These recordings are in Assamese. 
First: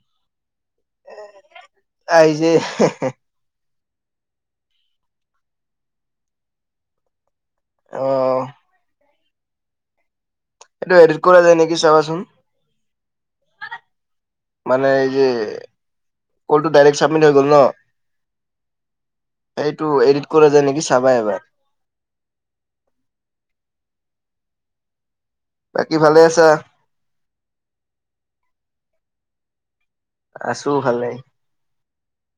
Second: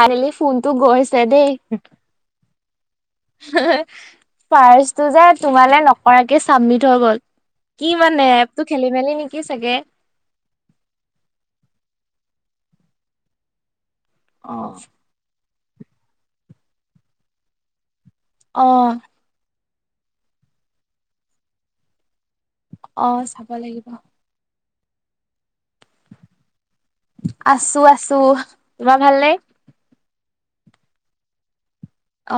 আনিলি ফোনটো গৈছে দেই। এই যে পাৰ্চটো যে তোমালে নকৰাকে চাবমিট হৈ গ'ল। কি অ মানে এপটো খেলি-মেলি নেকি? কি চাগে? এইটো এডিট কৰা যায় নেকি চাবাচোন। অ মানে এই যে কলটো ডাইৰেক্ট ছাবমিট হৈ গ'ল ন? অ'। এইটো এডিট কৰা যায় নেকি চাবা এবাৰ। অ চাব লাগিব। বাকী ভালে আছা আছো-আছো। তোমাৰ ভাল নে? আছো ভাল।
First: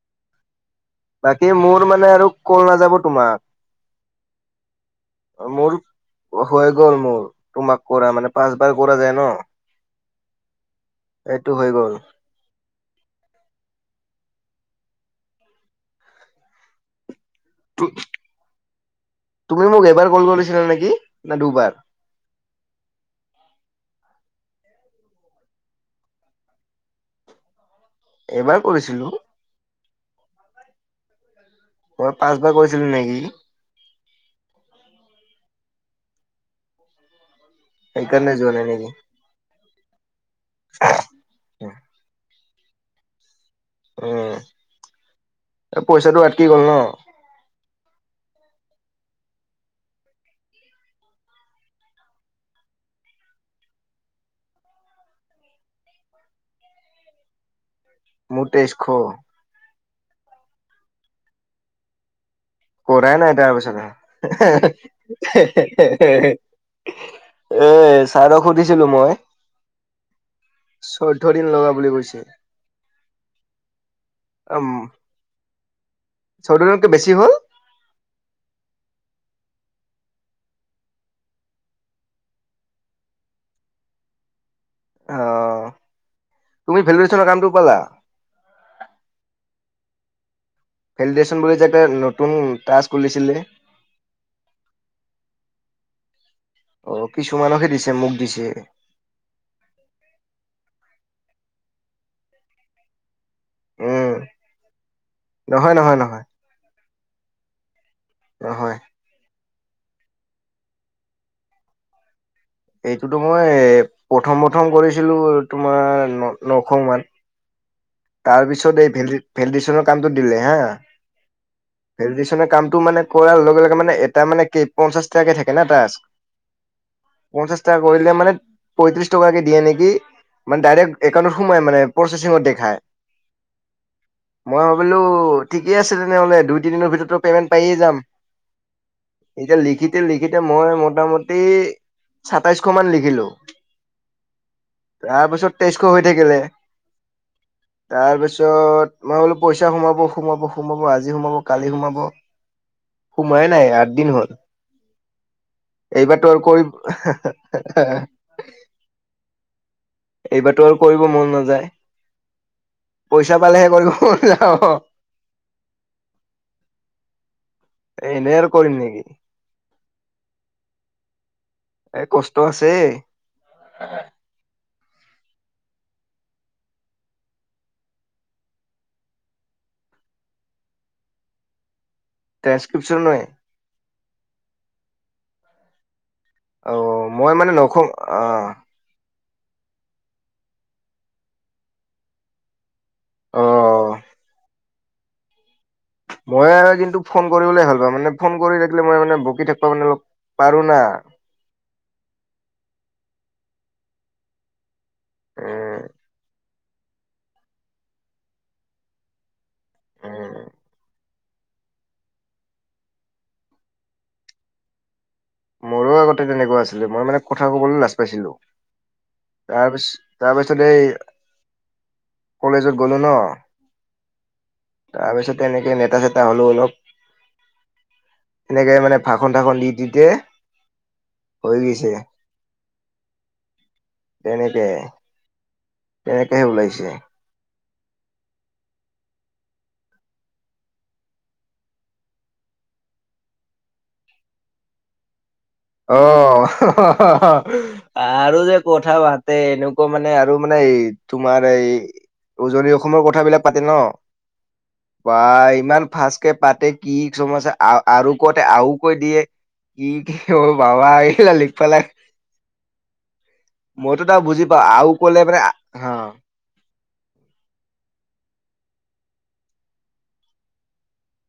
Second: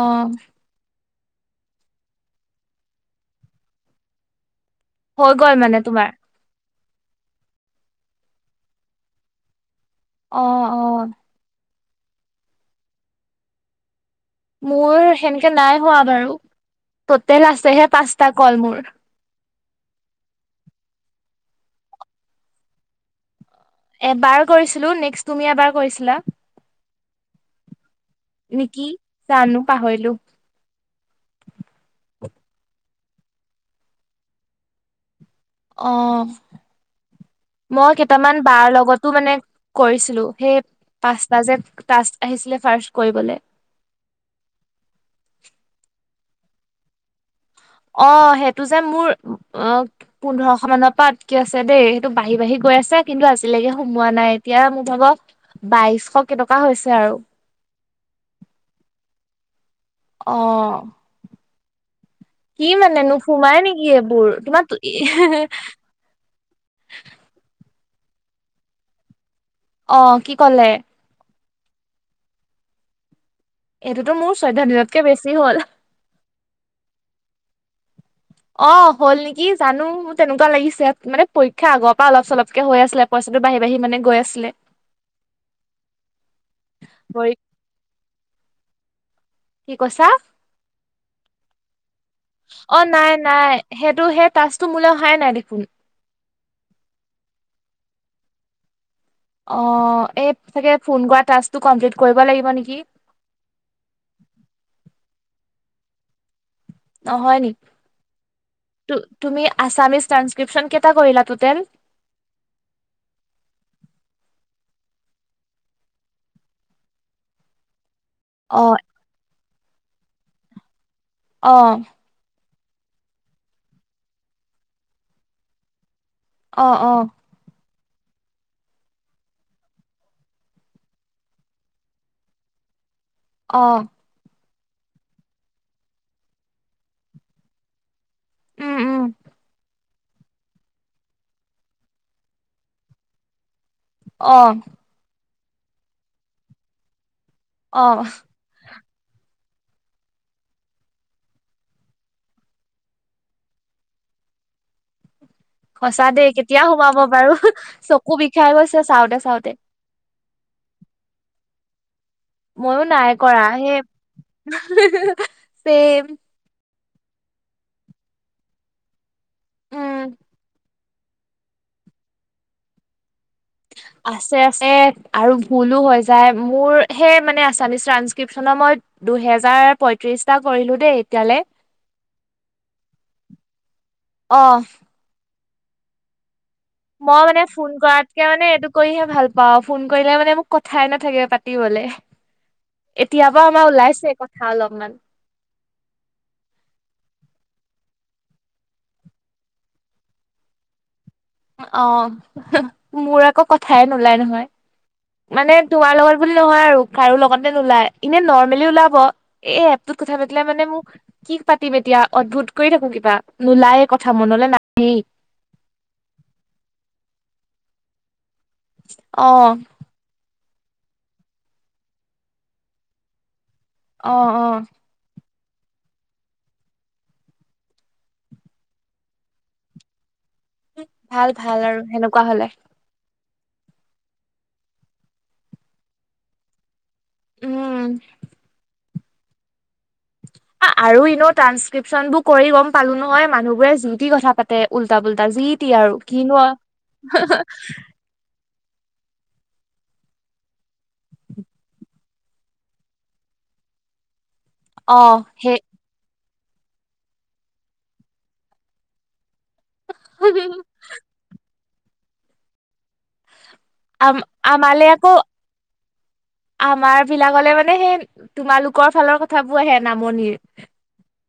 অ'। বাকী মোৰ মানে আৰু কল নাযাব তোমাক। হৈ গল মোৰ মানে তোমাৰ? হৈ গ'ল মোৰ তোমাক কৰা মানে পাঁচ বাৰ কৰা যায় ন? অ অ এইটো হৈ গ'ল। মোৰ সেনেকে নাই হোৱা বাৰু। টটেল আছেহে তু- পাঁচটা কল মোৰ। তুমি মোক এবাৰ কল কৰিছিলা নেকি না দুবাৰ? এবাৰ কৰিছিলো নেক্সট তুমি এবাৰ কৰিছিলা। এবাৰ নিকি কৰিছিলো জানো। পাহৰিলো। মই পাঁচবাৰ কৰিছিলো নেকি? অ মই সেইকাৰণে কেইটামান যোৱা নাই বাৰ নেকি লগতো মানে কৰিছিলো সেই পাঁচটা যে তাকচ আহিছিলে। ফাৰ্ষ্চ কৰিবলৈ। উম পইচাটো। কি গল ন। অ' সেইটো যে মোৰ অ পোন্ধৰশ মানৰ পৰা কি আছে দেই সেইটো বাঢ়ি-বাঢ়ি গৈ আছে কিন্তু আজিলৈকে সোমোৱা নাই এতিয়া মোক ভাব বাইশ কেইটকা হৈছে আৰু। মোৰ তেইজ শ। অ কি মানে কৰাই নাই নোসোমাই তাৰপিছত। নেকি এইবোৰ তোমাৰ এ ছাৰক সুধিছিলো মই, অ' কি কলে? চৈধ্য দিন লগা বুলি কৈছে। এইটোতো মোৰ চৈধ্য উম দিনতকে বেছি হ'ল। চৈধ্য দিনতকে বেছি হ'ল অ' হ'ল নেকি জানো তেনেকুৱা লাগিছে মানে পৰীক্ষা আগৰ পৰা অলপ চলপকে হৈ আছিলে পইচাটো বাঢ়ি-বাঢ়ি মানে গৈ আছিলে। অ', তুমি ভেলিদিচনৰ পৰি কামটো পালা। কি কৈছা? ভেলিডেশ্যন বুলি যে এটা নতুন অ' টাস্ক উলিছিলে নাই-নাই সেইটো সেই তচটো মোলে অহাই নাই দেখোন। অ' কিছুমানক হে দিছে মোক দিছে। অ' এই চাগে ফোন কৰা কমপ্লিট কৰিব লাগিব নেকি [inaudible] উম, নহয় নহয় নহয়। নহয় নেকি? নহয় ত' তুমি আছামিছ ্ৰান্সক্ৰিপশন কটা কৰিৈলা তোতে [inaudible] এইটোতো মই প্ৰথম- প্ৰথম কৰিছিলো তোমাৰ ন- নশ মান। তাৰ অ পিছত এই ভেল - ভেলডিচনত কামটো দিলে হা অ ভেলিদেচনৰ কাম টো মানে কৰাৰ লগে লগে মানে এটা মানে কেই পঞ্চাশ টাকে থাকে না তাত। অ অ। কৰিলে মানে পঁয়ত্ৰিশ টকাকে দিয়ে নেকি? মানে ডাইৰেক্ট একাউটত সোমাই মানে প্ৰচেচিঙত দেখায়। অহ। মই ভাবিলো ঠিকে আছে তেনেহ'লে দুই তিনিদিনৰ ভিতৰত পেমেন্ট পায়ে যাম, উম উম এতিয়া লিখিতে লিখিতে মই মোটামুটি সাতাইশ মান লিখিলো। অ। তাৰপিছত তেইজশ হৈ থাকিলে। অ তাৰপিছত মই বোলো পইচা সোমাব, সোমাব সোমাব আজি সোমাব কালি সোমাব, সোমাই নাই আঠ দিন হল। সঁচা এইবাৰতো দেই আৰু কৰি কেতিয়া সোমাব বাৰু? চকু বিষাই গৈছে চাওঁতে চাওঁতে। এইবাৰতো আৰু কৰিব মন নাযায়। ময়ো নাই পইচা কৰা পালেহে হেই। কৰিব মন যাব [unintelligible] এনেই আৰু কৰিম নেকি? উম। এ কষ্ট আছে। আছে আছে। আৰু ভুলো হৈ যায় মোৰ সেই মানে আছামিছ ট্ৰানসক্ৰিপ্যনৰ মই দুহেজাৰ পয়ত্ৰিশটা কৰিলো দেই এতিয়ালে। ট্ৰেনসক্ৰিপ্যন নয়ে। অ মই মানে ফোন কৰাতকে মানে এইটো কৰিহে ভাল পা বাও ফোন কৰিলে মানে মোক কথাই নাথাকে পাতিবলে। এতিয়াৰ পা আমাৰ অ' ওলাইছে কথা অলপমান। [unintelligible] মই আৰু কিন্তু ফোন কৰিবলে ভাল পাওঁ মানে ফোন কৰি থাকিলে মই মানে বকি থাকিবা মানে অলপ পাৰো না। অঁ, মোৰ আকৌ কথাই নোলায় নহয়। মানে উম তোমাৰ লগত বুলি নহয় আৰু কাৰো লগতে নোলাই এনে নৰ্মেলি ওলাব এই এপটোত কথা উম পাতিলে মানে মোক কি পাতিম এতিয়া অদ্ভুত কৰি থাকো কিবা নোলায় কথা মনলে নাহেই। মোৰো আগতে তেনেকুৱা আছিলে মই মানে কথা কবলৈ লাজ পাইছিলো। অ তাৰপিছ তাৰপিছ এই, কলেজত গলো ন। অ', অ'। তেনেকে নেতা-চেতা হ'লেও অলপ, এনেকে মানে ভাষণ-থাষণ দি, দি কে ভাল, ভাল আৰু সেনেকুৱা হ'লে। তেনেকে তেনেকেহে ওলাইছে। উম। আ, আৰু এনেও ট্ৰান্সক্ৰিপচনবোৰ কৰি গ'ম পালোঁ নহয়, মানুহবোৰে যি-তি কথা পাতে, উল্টা পুল্টা যি টি আৰু কিনো অ', আৰু যে কথা পাতে, এনেকুৱা মানে, আৰু মানে, এই তোমাৰ এই, উজনি অসমৰ কথাবিলাক পাতে ন' অ বা সেই ইমান ফাষ্ট কে পাতে। কি, কিছুমান আছে আৰু কওঁতে আও কৈ দিয়ে। কি [unintelligible] বাবা এই [unintelligible] পেলাই আম, আমালে আকৌ হা আমাৰবিলাগলে মানে সেই তোমালোকৰ ফালৰ কথাবোৰ আহে, নামনিৰ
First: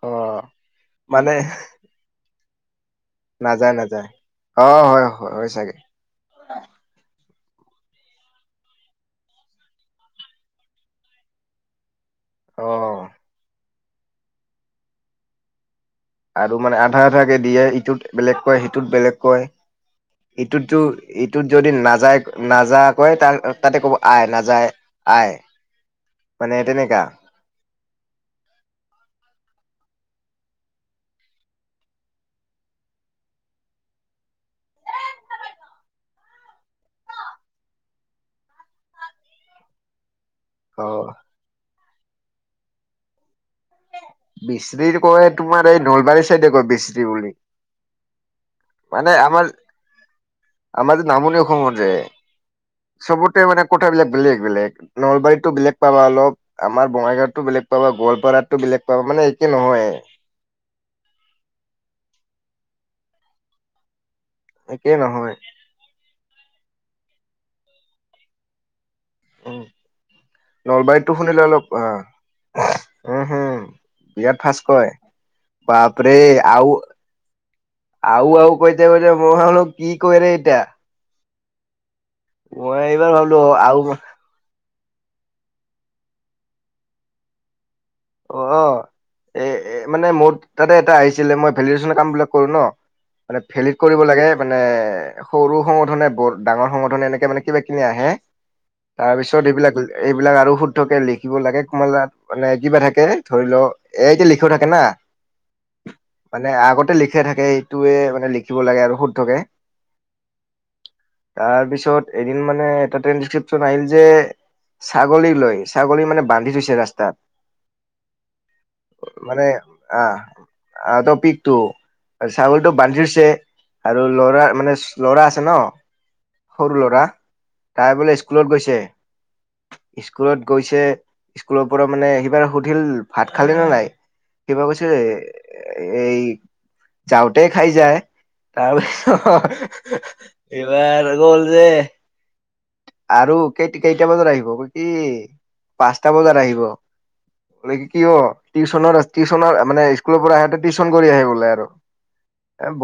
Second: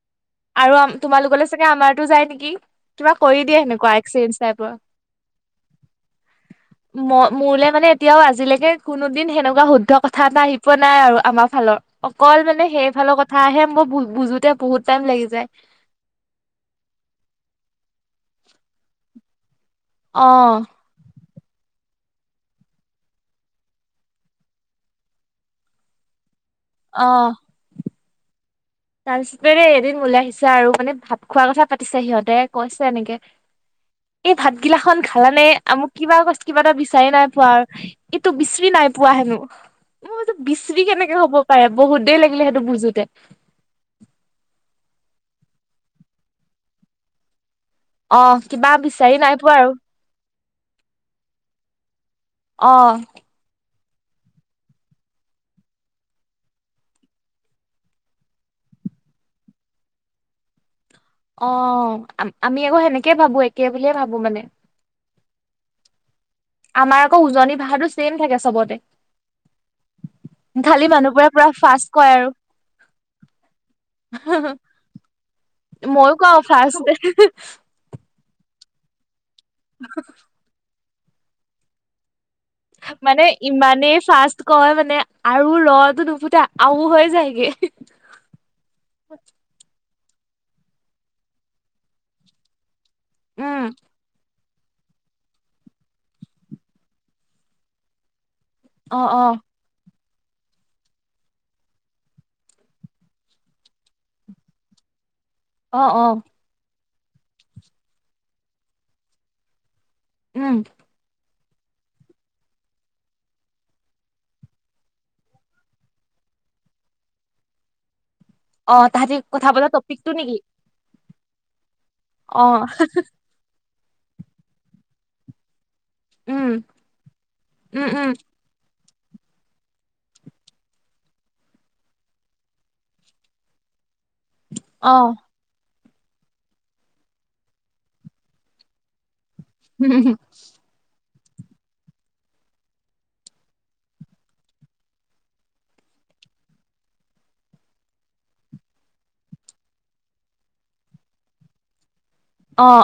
অ', আৰু আম, মানে তোমালোকলে চাগে আমাৰটো যায় নেকি? কিবা কৰি দিয়ে নাযায়, সেনেকুৱা নাযায়। এক্সেঞ্জ টাইপৰ অ', হয়, হয় চাগে। মোলৈ মানে, এতিয়াও, আজিলৈকে কোনো দিন সেনেকুৱা শুদ্ধ কথা এটা আহি পোৱা নাই আৰু আমাৰ ফালৰ অকল মানে অ', সেইফালৰ কথা আহে মোক মোক বুজোতে বহুত টাইম লাগি যায়। আৰু মানে আধা আধাকে দিয়ে, ইটোক বেলেগ কয়, সিটোক বেলেগ কয় অ ইটোতো এইট টোত যদি নাযায় নাযা কয়, তাৰ তাতে ক'ব আয়, নাযায়, আয়। মানে তেনেকা। তাৰছতে আৰু এদিন মোলে আহিছে আৰু মানে ভাত খোৱাৰ কথা পাতিছে সিহঁতে, কৈছে এনেকে, এই ভাতগিলা খন খালানে? আ মোক কিবা কৈছ- কিবা এটা বিচাৰি নাই পোৱা আৰু, এইটো বিচৰি নাই পোৱা হেনো বিচৰি অ কেনেকে হ'ব পাৰে বহুত দেৰি লাগিলে সেইটো বুজোতে। বিচৰি কয় তোমাৰ এই নলবাৰী চাইডে কয় বিচৰি বুলি। অ'। কিবা মানে বিচাৰি নাই আমাৰ পোৱা আৰু আমাৰ যে নামনি অসমত যে অ', চবতে মানে কথাবিলাক বেলেগ বেলেগ, নলবাৰীতো বেলেগ পাবা অলপ, আমাৰ বঙাইগাঁৱতো বেলেগ পাবা, গোৱালপাৰাতো বেলেগ পাবা, মানে একে নহয় অ', আমি আকৌ সেনেকে ভাবো, একে বুলিয়ে ভাব একেই নহয়,, আমাৰ আকৌ উজনি ভাষাটো ছেম থাকে চবতে উ খালি নলবাৰীতটো মানুহবোৰে শুনিলে পুৰা অলপ আহ ফাৰ্ষ্ট কয় আৰু উম হম বিৰাট ফাচ কয় বাপৰে মইয়ো কওঁ আৰু ফাৰ্ষ্ট আৰু আৰু কৈ দে [unintelligible] মই হলোক কি কয়ৰে এইটা এইবাৰ মানে ভাবিলো আৰু ইমানেই ফাৰ্ষ্ট কয় মান মানে আৰু ৰটো নুফুতে আও হৈ যায়গে অ এ এ মানে মোৰ তাতে এটা আহিছিলে মই ভেলিডেশচনৰ কাম বিলাক কৰো ন মানে উম ফেলিত কৰিব লাগে মানে সৰু সংগঠনে ব ডাঙৰ সংগঠনে এনেকে মানে কিবা খনি আহে অ অ তাৰপিছত এইবিলাক [unintelligible] এইবিলাক আৰু শুদ্ধকে লিখিব লাগে কোমালাত মানে কিবা থাক এ ধৰি লও এ এতিয়া লিখিও থাকে না অ অ মানে আগতে লিখ লিখা থাকে এই টোৱে মানে লিখিব লাগে আৰু শুদ্ধকে। উম। তাৰপিছত এদিন মানে এটা টেনডিস্কচিপচন আহিল যে ছাগলী লৈ ছাগলী মানে বান্ধি থৈছে ৰাস্তাত। অ তাহাতি কথা বতা টপিকটো নেকি? পিকতো। অ ছাগলীটো বান্ধি থৈছে আৰু ল'ৰা মানে ল'ৰা আছে ন! উম সৰু ল'ৰা উম তাই উম বোলে স্কুলত গৈছে! স্কুলত গৈছে স্কুলৰ পৰা মানে সিবাৰ সুধিল ভাত খালি নে নাই? কিবা কৈছে অ এই যাওঁতে খাই যায় তাৰছত এইবাৰ গল যে আৰু কেই - কেইটা বজাত আহিব কি পাঁচটা বজাত আহিব। মানে কি অ' টিউচনৰ- টিউচনৰ মানে স্কুলৰ পৰা আহঁতে টিউশন কৰি আহে বোলে আৰু অঁ।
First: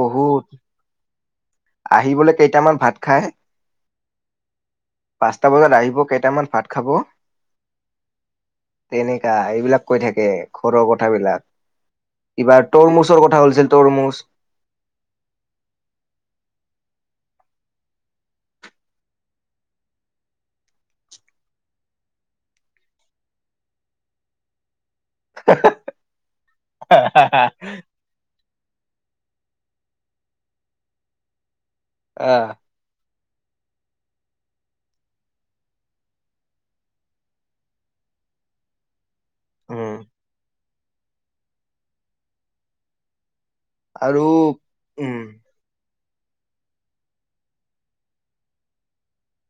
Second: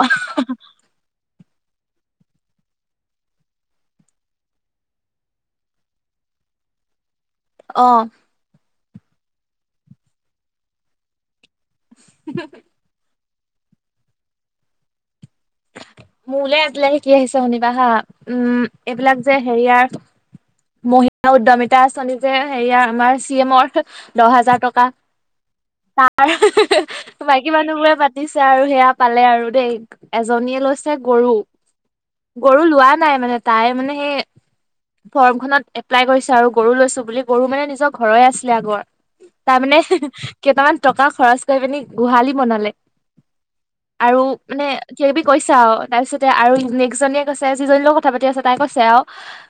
আহিবলৈ কেইটামান ভাত খাই, পাঁচটা বজাত আহিব কেইটামান ভাত খাব! অঁ। তেনে এইয়া, এইবিলাক কৈ থাকে ঘৰৰ কথাবিলাক। এইবাৰ তলমুচৰ কথা হলছিলেল তটৰম'চ! [inaudible] মোলে আজিলে শিকি আহিছে শুনিবা হা উম এইবিলাক যে হেৰিয়াৰ মহিলা উদ্যমিতা আঁচনি যে হেৰিয় আমাৰ চি এমৰ দহ হাজাৰ টকা তাই বাকী মানুহবোৰে পাতিছ আৰু সেয়া পালে আৰু দেই। এজনীয়ে লৈছে গৰু আহ গৰু লোৱা নাই মানে তাই মানে সেই ফৰ্মখনত এপ্লাই কৰিছো আৰু গৰু লৈছো বুলি গৰু মানে নিজৰ ঘৰই আছিলে আগৰ তাই মানে উম কেইটামান টকা খৰচ কৰি পিনি গোহালি বনালে। আৰু মানে উম কেবি কৈছা আৰু অ, তাৰ পিছতে আৰু নেক্স জনীয়ে কৈছে যিজনী লগ কথা পাতি আছে তাই কৈছে আৰু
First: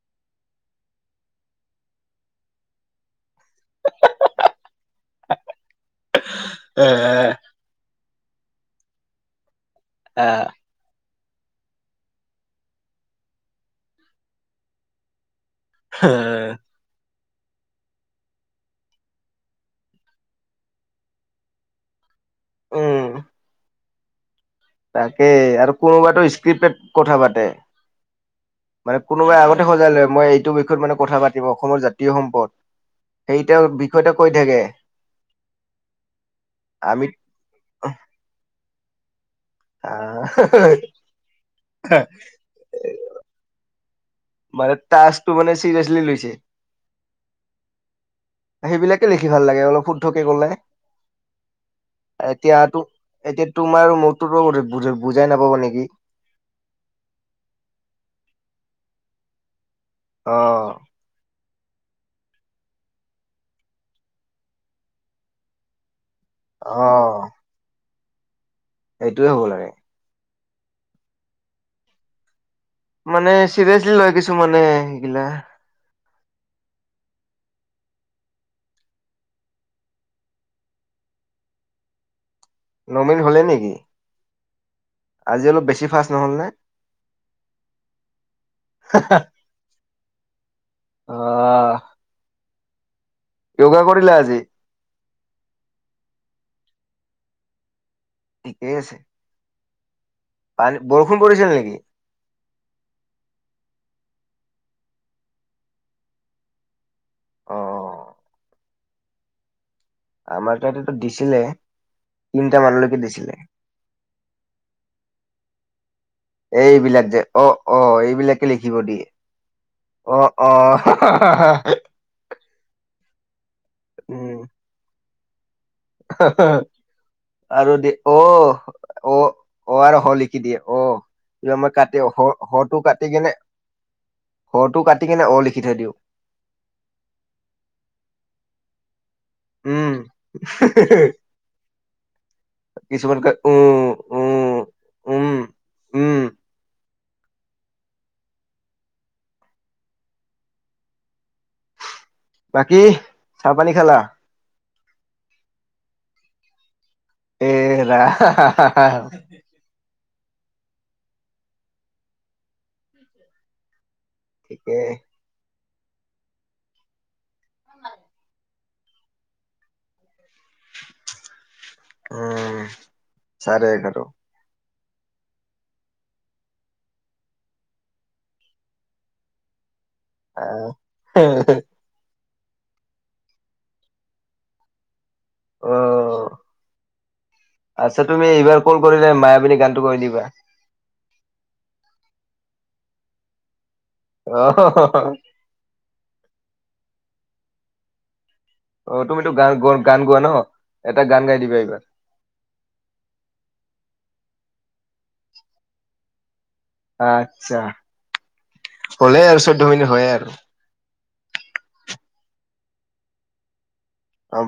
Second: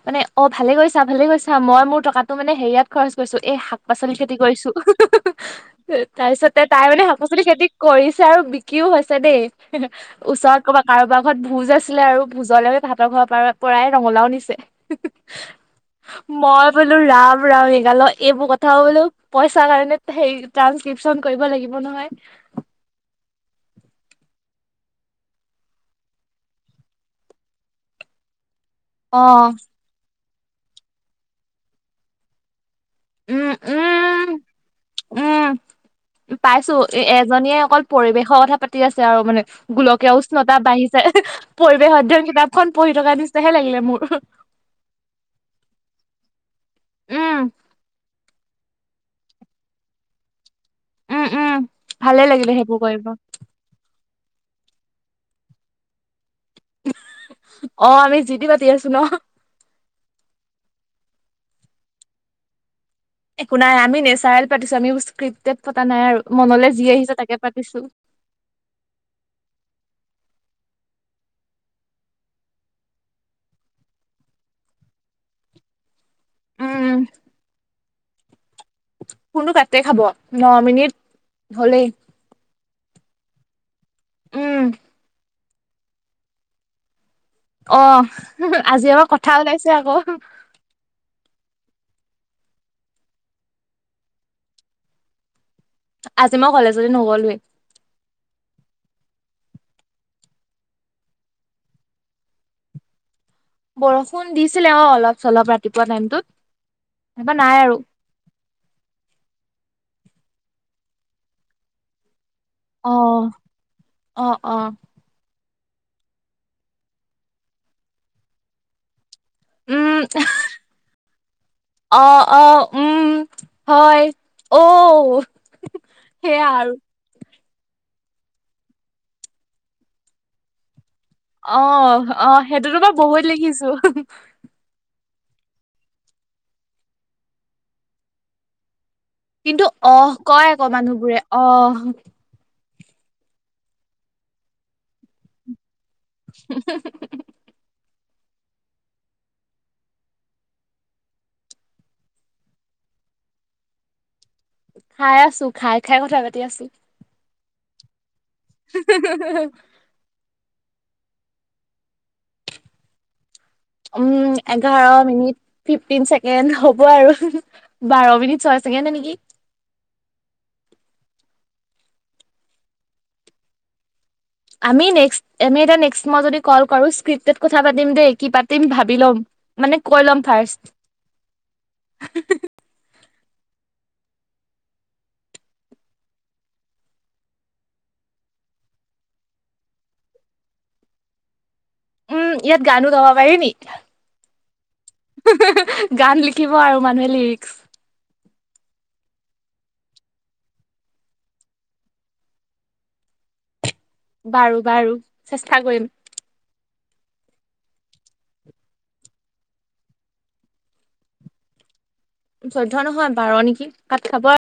মানে অ, ভালে কৈছা -ভালে কৈছা মই মোৰ টকাটো মানে হেৰিয়াত খৰচ কৈছো এ শাক-পাচলি খেতি কৰিছো তাৰ পিছতে তাই মানে আহ শাক-পাচলি খেতি কৰিছ যে আৰু বিকিও হৈছে দে আহ ওচৰত ক'বা কাৰোবাক ঘৰত ভোজ আছিলে আৰু ভোজৰ লৈ ভাতৰ ঘৰৰ পৰা-পৰাই ৰঙলাও নিছে। মই বোলো ৰাম [unintelligible] এইবোৰ কথা বোলো পইচাৰ কাৰণে হেই ট্ৰানচক্ৰিপচন কৰিব লাগিব নহয়। উম, তাকে আৰু কোনোবাতো স্ক্ৰিপেট কথা পাতে মানে কোনোবাই অ', আগতে সজাই লয় মই এই এইটো বিষয়ত মানে কথা পাতিব অসমৰ জাতীয় সম্পদ উম [unintelligible] বিষয় ত উম কৈ থাকে। উম, পাইছো এ আমি -এজনীয়ে অকল পৰিৱেশৰ কথা পাত [unintelligible] আছে আৰু মানে গোলকে আহ উষ্ণতা বাঢ়িছে পৰিৱেশ অধ্যয়ন কিতাপখন পঢ়ি থকা নিচিনা হে লাগিলে মোৰ মানে তাছটো [inaudible] মানে চিৰিয়াছলি লৈছে উম সেইবিলাকে লিখি ভাল লাগে অলপ শুদ্ধকে কলে উম উম ভালেই লাগিব এতিয়াতো সেইবোৰ কৰিব। এতিয়া [unintelligible] বুজাই নাপাব নেকি অ আমি জিটি পাতি আছো ন অহ একো নাই আমি নেচাৰল পাতিছো আমি [unintelligible] পতা নাই আৰু মনলৈ যি আহিছে তাকে পাতিছো এইটোৱে হ'ব লাগে মানে চিৰিয়াচলি লয় কিছু মানে সেইগিলা উম ফোনটো কাটে খাব ন মিনিট হলেই [inaudible] নৰ্মেল হ'লে নেকি? উম আজি অলপ বেছি ফাষ্ট নহ'লনে? অ', আজি আমাৰ কথা ওলাইছে আকৌ। [inaudible] অহ। য়োগা কৰিলা আজি? আজি মই কলেজলৈ নগ'লোৱে। ঠিকেই আছে। আনি বৰষুণ পৰিছিল নেকি? বৰষুণ দিছিলে অ', অলপ-চলপ ৰাতিপুৱা টাইমটোত। এবা নাই আৰু অ', আমাৰ তাত এটা দিছিলে। তিনিটা মানলৈকে অ', দিছিলে। অ', অ', এইবিলাক যে অ', অ', এইবিলাকে লিখিব দিয়ে। উম, অ', অ'। অ', অ', উম, হয়, ঔ। সেয়া উম। আৰু। আৰু দে অ', অ', অ', আৰু হ' লিখি দিয়ে অ'। কিবা মই কাটি অ', হ অ', হটো সেইটোতো মই কাটি বহুত লিখিছোঁ। লিখি কিনে অ', লিখি থৈ দিওঁ। কিন্তু উম অহ', কয় আকৌ মানুহবোৰে, অহ' কিছুমানে কয়, উম, উম, উম। [inaudible] বাকী, চাহ-পানী খালা? খাই আছোঁ। খাই-খাই কথা পাতি আছোঁ। এই ৰা [inaudible] উম। ঠিকে এঘাৰ মিনিট ফিফটিন ছেকেণ্ড হ'ব আৰু বাৰ মিনিট, চয় ছেকেণ্ডে নেকি? উম। চাৰে এঘাৰ আমি নেক্স্ট, এনে এতিয়া নেক্স্ট মই যদি কল কৰোঁ, স্ক্ৰিপ্টেড কথা পাতিম দেই। কি পাতিম ভাবি ল'ম, মানে কয় ল'ম ফাৰ্ষ্ট আহ অ', আচ্ছা, তুমি এইবাৰ কল কৰিলে মায়াবিনী গানটো গাই দিবা। উম, ইয়াত গানো গাব পাৰি নেকি? অ', হ, হ। হা, হা, হা, গান লিখিব আৰু। মানুহে লিৰিক্স। অ', তুমিতো গান গান গোৱা ন এটা গান গাই দিবা এইবাৰ। বাৰু বাৰু চেষ্টা কৰিম। আচ্ছা হলেই আৰু চৈধ্য মিনিট হয়ে আৰু। চৈধ্য নহয় বাৰ নেকি ভাত খাব